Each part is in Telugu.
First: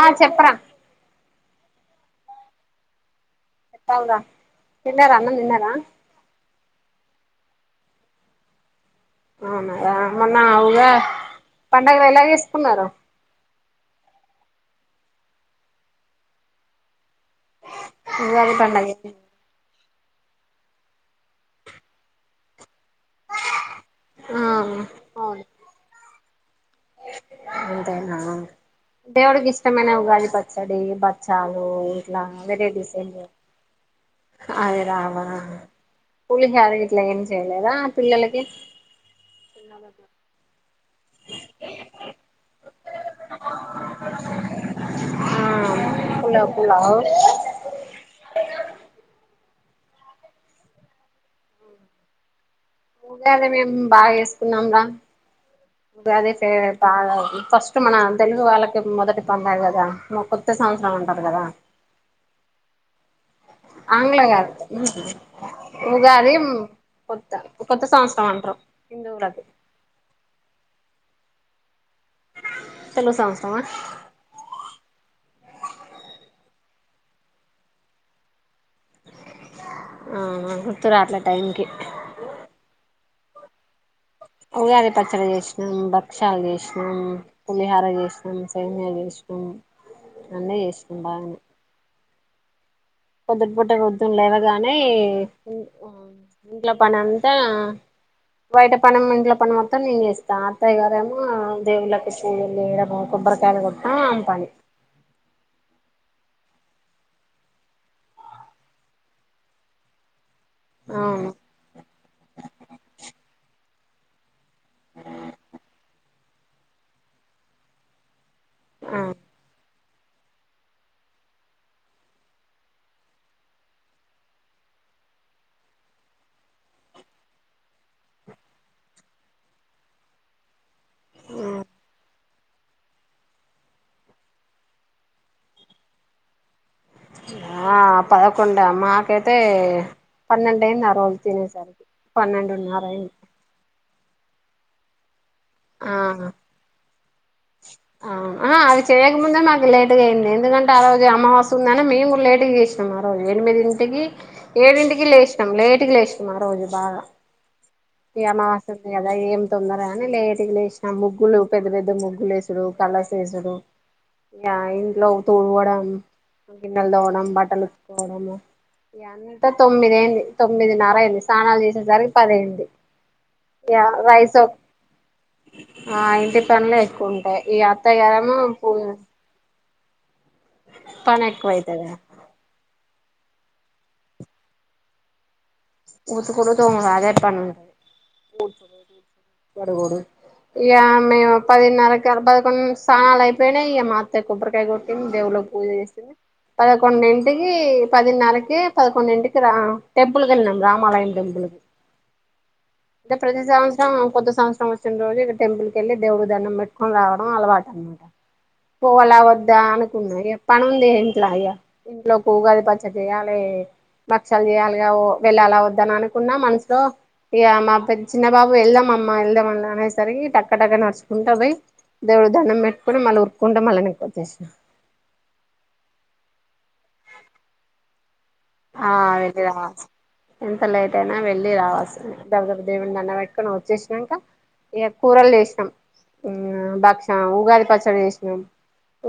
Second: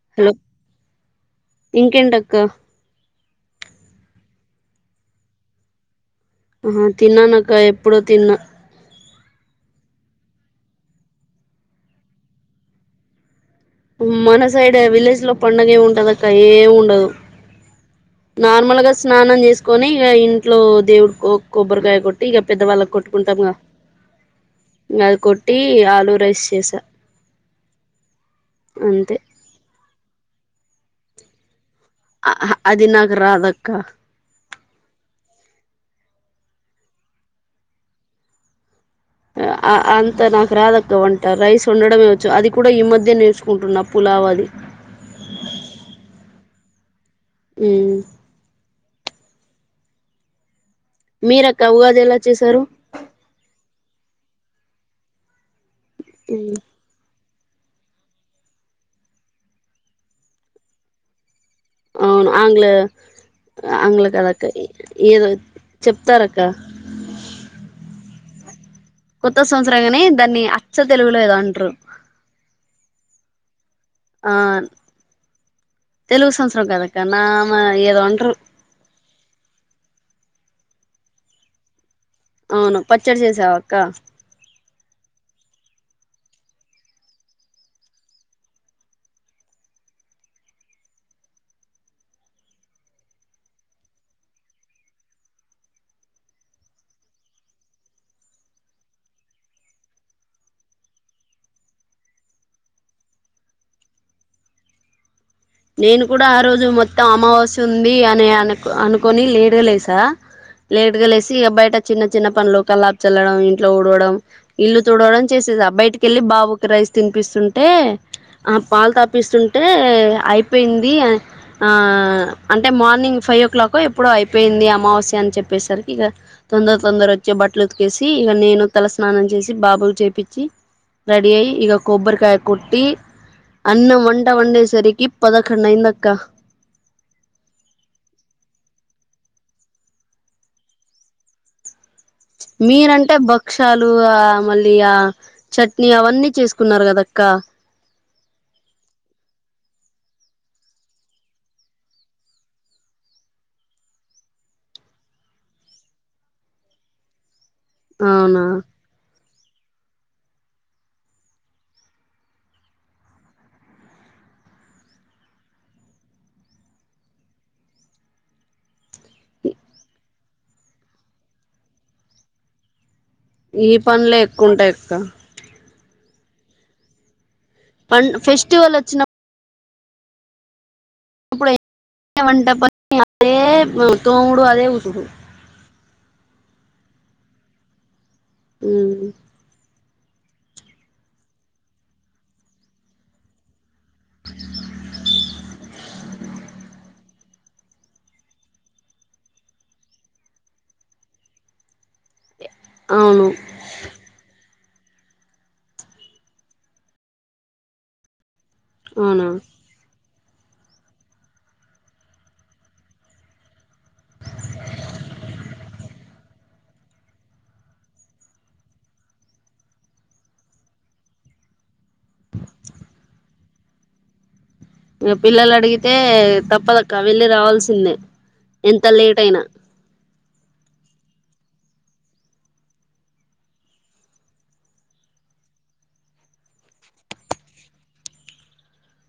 ఆ చెప్పరా ఇంకంటకా చెప్పాలిరా తన్నారా అన్న నిన్నారా ఆ తిన్నాన అక్క ఎప్పుడో తిన్నా అవునాదా మొన్న ఆఊగా పండగలు ఎలాగేసుకున్నారు మన సైడ్ విలేజ్ లో పండగ ఏమి ఉంటద అక్క ఏమి ఉండదు ఉగాది నార్మల్ గా పండగే స్నానం చేసుకు ట్కొని ఇక ఇంట్లో దేవుడు కొబ్బరికాయ కొట్టి ఇక పెద్దవాళ్ళకి కొట్టుకుంటాము ఆ అది అవును కొట్టి ఆలూ రైస్ చేసా అంతే దేవడికి ఇష్టమనే ఉగాలి పచ్చడి బచ్చాాలు ఆ ఆదినకు అదక్క అదే రావా పూలు చేద ఇట్లా ఏమి చేయలేదా పిల్లలకి అంత నాకు రాద త వంట రైస్ ఉండడమేవచ్చు అది కూడా ఈ మధ్య నేర్చుకుంటున్నా పులావ్ అది [inaudible] ఆ పులావ్ పులావ్ మీరక్క ఉగాది ఎలా చేసారు ఊగా అదే మేము బాగా చేేసుకున్నాం రా ఊగాదే బాగా అది ఫస్ట్ మన తెలుగు వాళ్ళకి మొదటి పంద కదా మ కొద్ది సంవత్సరం అంటారు కదా అవును ఆంగ్ అంగ్ల ఆంగ్ల కదక్క కాదు ఏదో చెప్తార ఉగాది అక్క కొత్త కొత్త సంవత్సరం అంటారు కొత్త హిందువులకి సంవత్సరంగానే దాన్ని అచ్చ తెలుగులో ఏదో అంటారు సంసారం ఆ తెలుగు సంవత్సరం కదక్క నామ ఏదోంటరు అవునా గుర్తురు అట్లా టైంకి అవును పచ్చడి చేసావాక్క ఉగాది పచ్చడి చేసినాం భక్షాలు చేసినాం పులిహార చేసినాం సైన్యాలు చేసినాం అన్నే చేస్తాం బాగానే కొద్దుటి పుట్ట వద్దుం లేవగానే ఇంట్లో పని అంతా బయట పను ఇంట్ల పని మొత్తం నేను చేస్తా అత్తయ్య గారేమో దేవుళ్ళకి పూజలుయడం కొబ్బ్రకాయలు కొట్టా అం పనిి [inaudible] నేను కూడా ఆ రోజు మొత్తం అమావస్య ఉంది అన్నీ అనుకొని లేటుగాలేస లేటుగా అవును లేసి బయట చిన్న చిన్న పనులు కల్లాపు చల్లడం ఇంట్లో ఊడవడం ఇల్లు తుడవడం చేసేస బయటికెళ్ళి బాబుకి రైస్ తినిపిస్తుంటే ఆ పాలు తపిస్తుంటే ఐ అపోయింది ఆ అంటే మార్నింగ్ ఫైవ్ ఓ క్లాక్ ఎప్పుడు అయిపోయింది అమావస్య అని చెప్ప చెప్పేసరికి ఇంక తొందర తొందర వచ్చే బట్టలు ఉతికేసి ఇంక నేను తల స్నానం చేసి బాబుకి చెప్పించి రెడీ అయి ఇక కొబ్బరికాయ కొట్టి అన్నం వంట వండె సరికి పదకండు అయింద అక్క ఆ పదకొండ మా కెతే పన్నెండైంది ఆరోజు తినేసారికి మీ రంటే భక్షలు ఆ మళ్ళీ ఆ చట్నీ అవన్నీ చేసుకున్నారు కద అక్క అ అవి చేయకముందే మాకు లేటుగా అయింది ఎందుకంటే ఆ రోజు అమావాస్య ఉంది అని మేము కూడా లేటుగా చేస్తున్నాము ఆ రోజు ఎనిమి ఏడింటికి ఏడింటికి లేసిన లేటుగా ఆ రోజు బాగా ఈ అవునా అమావాస్య ఉందికదా ఏమి తొందర నేను లేటుగ లేసిన ముగ్గులు పెద్ద పెద్ద ముగ్గులు వేసుడు కలర్స్ వేసుడు ఆ ఇంట్లో తుడవడం గిన్నెలు తోమడం బట్టలు ఉతుక్కోవడం ఇదంత తొమ్మిది అయింది తొమ్మిదిన్నర అయింది స్నానాలు చేసేసరికి పది అయింది ఈ పనులే ఎక్కువ ఉంటాయక్క ఆ ఇంటి పనులే ఎక్కువంటాయి ఈ పం అత్తగారేమో పూ ఫెస్టివల్ వచ్చినప్పుడు పని ఎక్కువైతదిర అన్నీ తోముడు అదే ఉంటది ఊతుకుడు తోముడు అదే పని ఊకె మ్మ్ కడుగుడు ఇక మేము పదిన్నర పదకొండు స్నానాలు అయిపోయినయి ఇక మా అత్తయ్య కొబ్బరికాయ కొట్టింది దేవుళ్ళకు పూజ చేసింది పదకొండింటికి పదిన్నరకి పదకొండింటికి రా టెంపుల్ కి వెళ్నాము రామాలయం టెంపుల్కి అంటే అవును ప్రతి సంవత్సరం కొత్త సంవత్సరం వచ్చిన రోజు ఇక టెంపుల్కెళ్ళి దేవుడికి దండం పెట్టుకుని రావడం అలవాటు అన్నమాట పోవాల అవునా వద్దా అనుకున్నా ఇగ పనుంది ఇంట్ల ఇగ ఇంట్లకు ఉగాది పచ్చడి చెయాలే భక్షాలు చేయాలిగా వెళ్ళాలా వద్దా అనుకున్నా మనసులో ఇక మా పె చిన్నబాబు వెళ్దాం అమ్మ వెళ్దాం అనేసరికి టక్క టక్క నడుచుకుంట పోయి దేవుడికి దండం పెట్టుకుని మళ్ళీ ఉరుక్కుంట మళ్ళ ఎనక్కి వచ్చేసిన ఇగ పిల్లలు అడిగితే తప్పదక్క వెళ్ళి రావాల్సిందే ఎంత ఆ లేట్ అయినా వెళ్ళి రావాల్సిందే ఎంత లేట్ అయినా వెళ్ళి రావాల్సిందే దబ్బ దబ్బ దేవుడికి దండం పెట్టుకుని వచ్చేసినాక ఏ కూరలు చేసినాం భక్షం ఉగాది పచ్చడి చేసినాం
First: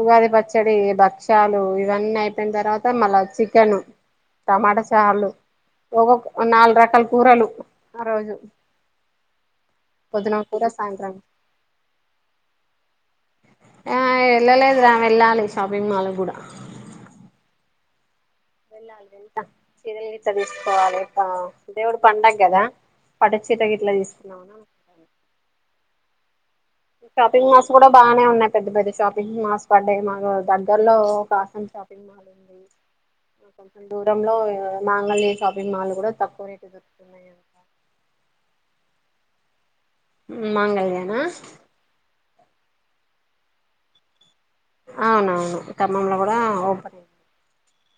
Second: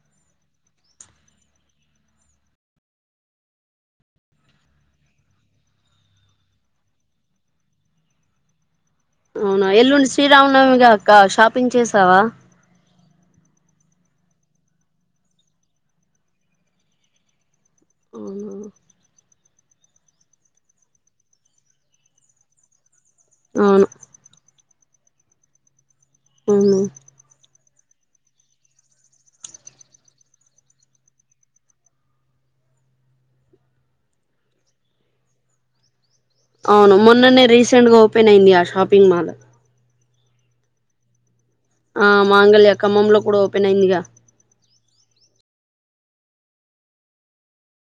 ఉగాది పచ్చడి భక్షాలు ఇవన్నీ అయిపోయిన తర్వాత మళ్ళా చికెను టమాటా చార్లు ఒక నాలుగు రకాల కూరలు ఆ రోజు అవునా ఎల్లుండి పొద్దున కూర సాయంత్రం శ్రీరామనమిగాక్క షాపింగ్ చేసావా ఆ వెళ్ళలేదు రా వెళ్ళాలి షాపింగ్ మాల్ కూడా అవునా వెళ్ళాలి వెళ్తా చిరలు గిట్ల తీసుకోవాలి దేవుడి పండగ కదా పట్టుచీర అవును గిట్ల తీసుకుందాం అని అనుకుంటాన్న అవును షాపింగ్ మాల్స్ కూడా బాగానే ఉన్నాయి పెద్ద పెద్ద షాపింగ్ మాల్స్ పడ్డాయి మాకు దగ్గర్లో కాసం షాపింగ్ మాల్ ఉ ఆ కొంచెం దూరంలో మాంగళ్య షాపింగ్ మాల్ కూడా తక్కువ రేటు అవును దొరుకుతున్నాయి మొన్ననే రీసెంట్గ ఓపెన్ అయింది ఆ షాపింగ్ మాల్ మాంగళ్యానా ఆ మాంగళ్య ఖమ్మంలో కూడా ఓపెన్ అయిందిగా అవునవును ఖమ్మంలో కూడా ఓపెన్ అయింది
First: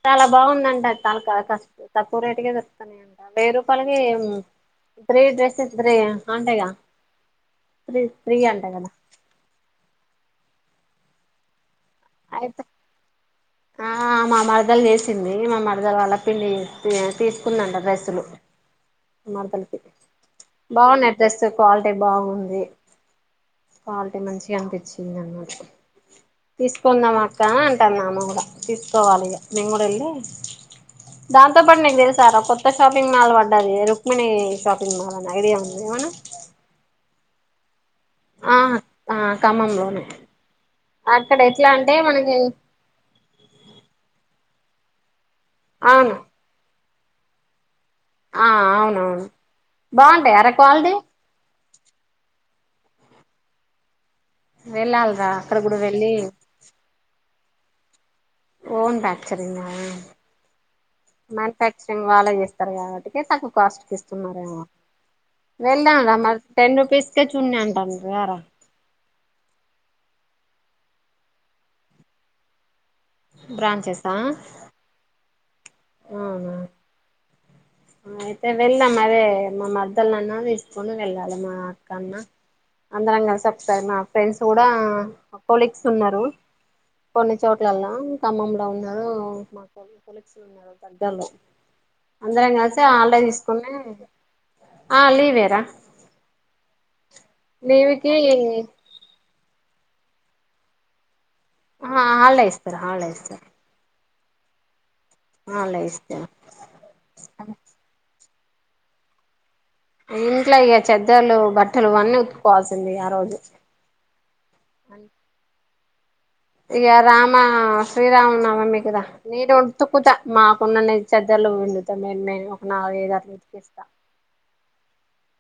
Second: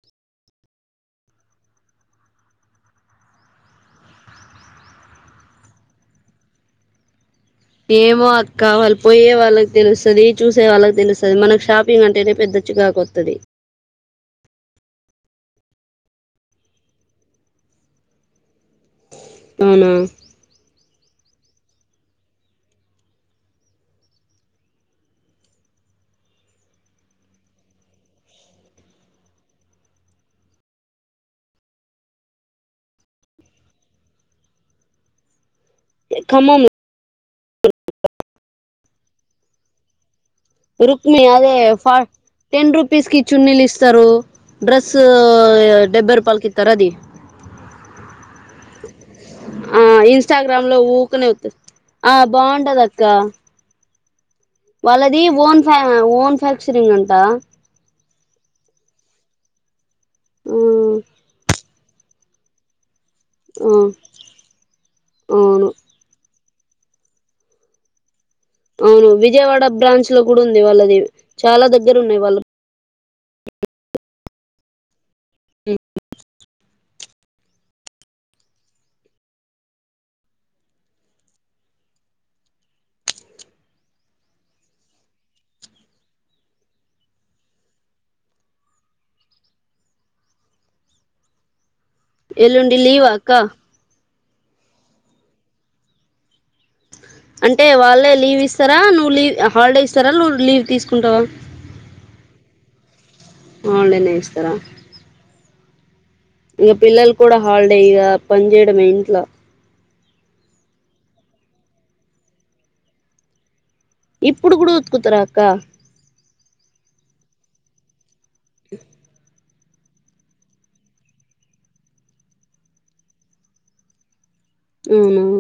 చాలా బాగుందంట చాలా తక్ తక్కువ రేటుకే దొరుకుతాన్నాయింట వెయ్యి రూపాయలకే ఇపుడే డ్రెస్ ఇపుడేయి [unintelligible] ఏమో అక్క వాళ్ళు పోయే వాళ్ళకి తెలుస్తది చూసే వాళ్ళకి తెలుస్తది మనకు షాప్ పింగ్ అంటేనే అయితే పెద్ద చికాకు వస్తది ఆ మా మరదలు చేసింది మా మరదల వాల్ల పిన్ని తీసుకుందంట డ్రెస్సులు మా మరదలికి అవునా బాగున్నాయి డ్రెస్సు క్వాలిటీ బాగుంది క్వాలిటీ మంచిగ అనిపించింది అన్నమాట తీసుకుందాం అక్క అంటాంది ఆమె కూడా తీసుకోవాలి ఇక మేము కూడా వెళ్ళి దాంతో పాటు నీకు తెలుసారా కొత్త షాపింగ్ మాల్ పడ్డది రుక్మిణి షాపింగ్ మాల్ అని ఐడియా ఉందా ఔను ఖమ్మం ఆ ఆ ఖమ్మంలో అవును రుక్మి అదే ఫ టెన్ రూపీస్ కి చున్నీలు ఇస్తరు డ్రెస్ డెబ్బై అవును రూపాయలకి ఇత్తరు అది ఆ అవునవును ఆ బాగుంటాయి అరా ఇన్స్టాగ్రామ్ లో క్వాలిటీ ఊకనే ఒత్తయి ఆ బాగుంట ఉండదక్కా వాళ్ళది వెళ్ళాలిరా అక్కడ ఓన్ ఫ కూడా వెళ్ళి ఓన్ ఫ్యాక్చరింగ్ అంటా ఓన్ ఫ్యాక్చరింగ్ గా మ్యాన్ ఫ్యాక్చరింగ్ వాళ్లే చేస్తారు కాబట్టి ఎందుకంత తక్కువ ఆ కాస్ట్ ఇస్తున్నారే అవును వెళ్ళాం రా మరి టెన్ రుపీస్ కే చున్ని [unintelligible] అవును విజయవాడ బ్రాంచ్ లో కూడా ఉంది వాళ్ళది చాలా దగ్గర ఉన్నాయి వాళ్ళు బ్రాంచెస్ ఆ అవునా అయితే వెళ్దాం అదే మా మరదల్నాన్న తీసుకుని వెళ్లాలన్న మా అక్కన్న అందరం [unintelligible] మా ఫ్రెండ్స్ కూడా కొలీగ్స్ ఉన్నారు కొన్ని చోట్లల్ల ఆ ఖమ్మంలో ఉన్నారు మా కొలీగ్స్ ఉన్నారు దగ్గర్లో అందరం ఎల్లుండి కలిసి లీవా హాలిడేస్ అక్క తీసుకునే ఆ లీవే రా అంటే వాళ్ళే లీవ్ ఇస్తారా నువ్వు లీ లీవ్ హాలిడే ఇస్తారా నువ్వు లీవ్ తీసుకుంటావా ఆ ఆలే ఇస్తరు ఆలే ఇస్తరు ఇస్తర ఆలే ఇస్త ఇంకా పిల్లలు కూడా హాలిడే ఇగ పని చేయడమే ఇంట్లో ఇంట్లో ఇక చెత్తలు బట్టలు అన్నీ ఉతుకోవాల్సిందే ఆ రోజు ఇప్పుడు కూడా ఉతుకుతార అక్క ఇగ రామ శ్రీరామ్ నవమి కదా నీటి ఉ ఉతుక్కుతా మాకున్ననా చెద్దలు పిండుతా మేమే ఒక నాలుగైదు అట్లా వెతికేస్తా ఉమ్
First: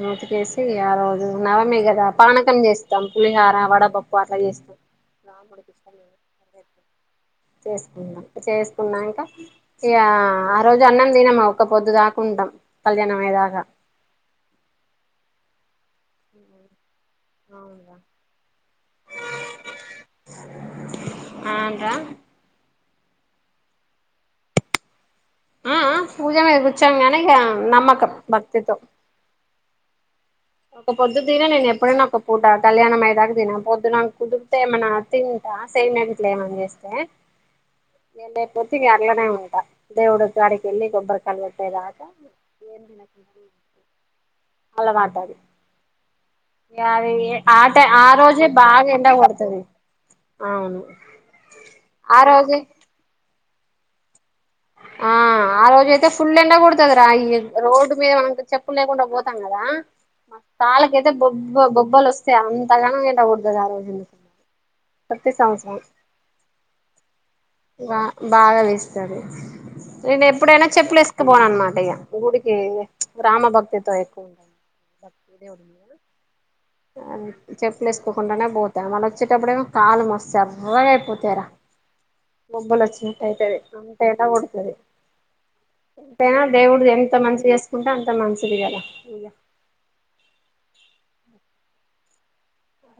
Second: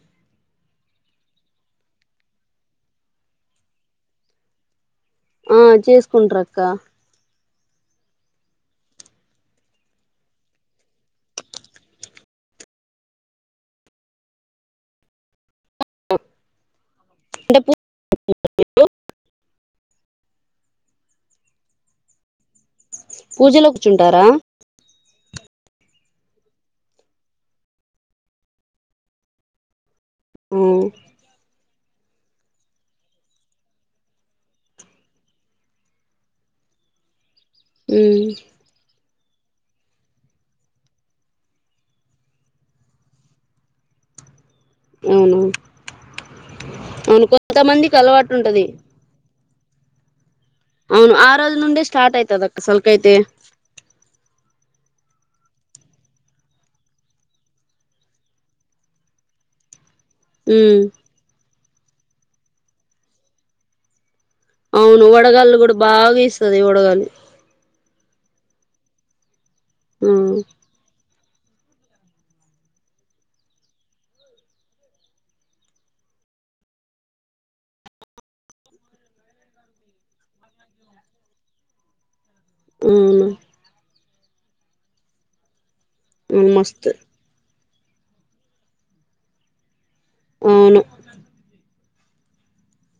నూతికేసి ఆ రోజు నవమీ కదా పానకం చేస్తాం పులిహార వడపప్పు అట్లా చేస్తాం ఆ చేసుకుంట్రక్క చేసుకున్నాం చేసుకున్నాక ఇ గ ఆ రోజే అన్నం తినమా ఒక్కపొద్దు దాకా ఉ కల్యాణం అయ్యేదాకా అంటే పూ అవును కదా ఆ అట పూజలో కూర్చుంటారా ఆ అహ పూజమ కుచ్చగానే ఇగ నమ్మకం భక్తితో ఆ, ఒక పొద్దుదిన నేను ఎప్ ఎప్పుడైనా ఒక పూట కళ్యాణం అయ్యేదాకా తిన పొద్దున కుదిరితే ఏమైన్నా తింటా సేమ్ట్లే ఏమని చేస్త ఉమ్, [unintelligible] త దేవుడు కాడికి ఎళ్లి కొబ్బరికాయలు కొట్టే దాకా అవును ఆ అది అవును ఆ తే కొంతమందికి ఆ అలవాటు రోజే ఉంటది బాగా ఎండ కోడతాది అవును ఆ రోజు నుండే స్టార్ట్ ఆ అయితాది రోజే అక్క సంక అయితే ఆ ఆ రోజు అయితే ఫుల్ ఎండ కొడతాది రా ఈ రోడ్డు మీద మనం చెప్పు లేకుండా పోతాం కదా ఉమ్. కాలకైతే బొబ్బ బొబ్బలు వస్తాయి అంతగాన ఎండ కోడతాది ఆ రోజులో అవును ప్రతి వడగాళ్ళు కూడా సంవత్సరం బాగా ఇస్తది వడగాలి బ బాగా వ ఆ నేను ఎప్పుడైనా చెప్పులేస ఎతి బో నా అనమాట ఇగ గుడికి రామ భక్తితో ఎక్కువ [unintelligible] అ చెప్పులు వేసుకోకుండానే పోతా వచ్చేటప్పుడు ఏమో కాలు మస్త ఎర్రగాయిపోతాయి రా అ మబలు వచ్చినట్ట అయితది అంట ఎటా ఉంటాది ఎంతైనా అవును దేవుడు మస్తు ఎంత మంచి చేసుకుంటే అంత మంచిది కదా ఇగ అవును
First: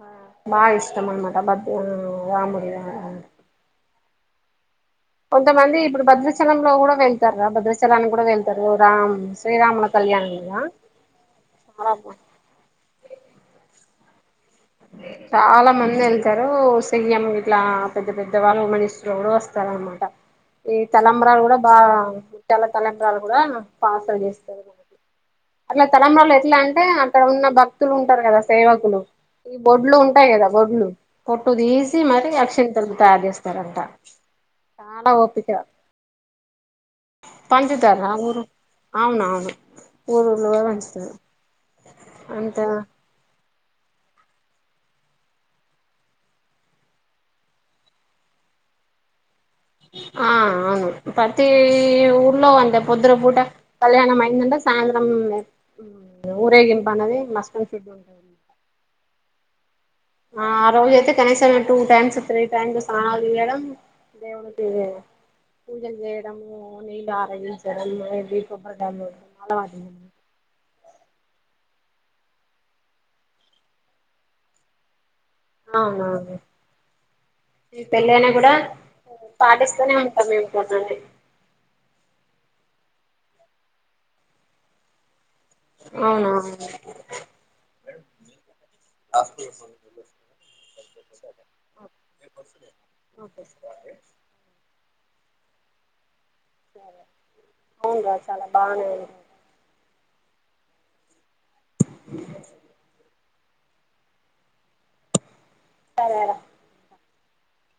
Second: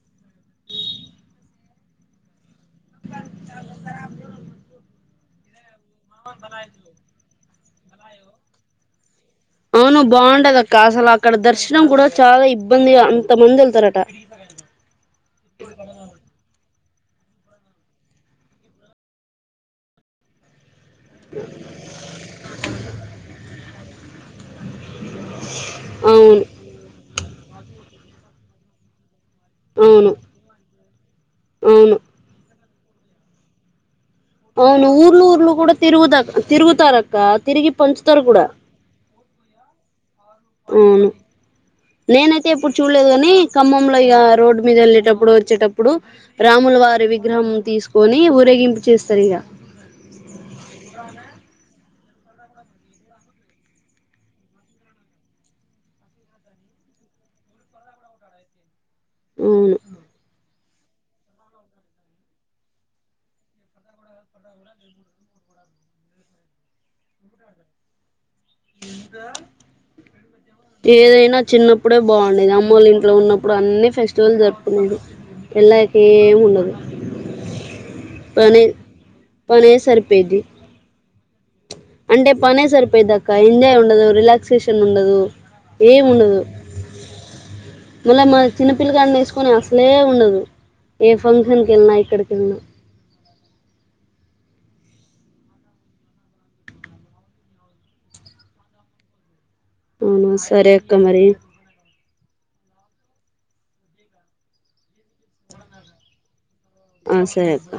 ఆ బా ఇష్టం అనమాట బద్ రాములు [unintelligible] కొంతమంది ఇప్పుడు భద్రాచలంలో కూడా వెళ్తార రా భద్రాచలానికి కూడా వెళ్తారు రామ్ శ్రీరాముల అవును బాగుంటది కళ్యాణగా అక్క అసలు అక్కడ దర్శనం కూడా చాలా ఇబ్బందిగా అంత మంది వెళ్తారట చాలా మంది వెళ్తారు సీఎం ఇట్లా పెద్ద పెద్ద వాళ్ళు మినిస్టర్ కూడా వస్తారన్నమాట ఈ తలంబ్రాలు కూడా బా ముత్యాల తలంబ్రాలు కూడా పార్సల్ చేస్త అట్లా తలంబ్రాలు అవును ఎట్లా అంటే అక్కడ ఉన్న భక్తులు ఉంటారు కదా సేవకులు ఈ బొడ్లు అవును ఉంటాయి కదా వడ్లు పొట్టు అవును తీసి మరి అక్షింతలు తయారు చేస్తారంట అవును చాలా ఊర్లు ఓపిక ఊర్లు కూడా తిరుగుదకా తిరుగుతారక్క తిరిగి ఆ పంచుతారు ఊరు కూడా అవునవును ఊరుఊర్లో కూడా అవును పంచుతారు నేనైతే అంత ఎప్పుడు చూడలేదు కాని ఖమ్మంలో ఇక రోడ్డు మీద వెళ్ళేటప్పుడు వచ్చేటప్పుడు రాములు వారి విగ్రహం తీసుకొని ఉరే గింపు చేస్తారు ఇక ఆ అవును పతి ఊర్లో అంట పొద్దున పూట కళ్యాణం అయిందంటే సాయంత్రం ఊరేగింపు అనేది మస్ట్ అండ్ శుడ్ ఉంటది అవును ఆ రోజు అయితే కనీసం టూ టైమ్స్ త్రీ టైమ్స్ స్నానాలు జేయడం దేవుని దీవెన పూజలు చేయడము నీళ్ళు ఆరగించడం కొబ్బరికాయలు కొట్టడం అలవాటు ఏదైనా చిన్న అప్పుడే బాగుండేది అమ్మోళ్ల ఇంట్లో ఉన్నప్పుడు అన్ని ఫెస్టివల్ జరుపుకున్నాది ఎలాకి ఏం ఉన్నదు పెళ్ళ అనా కూడా పనే పాటిస్తూనే ఉంటాం సరిపోయిద్ది మేము కొన్నాని అంటే పనే సరిపోయదాక్క ఎంజాయ్ ఉండదు రిలాక్సేషన్ ఉండదు ఏం అవునా ఉండదు మళ్ళీ మ చిన్నపిల్లకాడ వేసుకొని అసలే ఉండదు ఏ ఫంక్షన్కి వెళ్ళినా ఎక్కడికి వెళ్నా కస్ అవును రా చాలా బాగానే అవున సరే అక్క మరి సరేరా ఆ సరే అక్క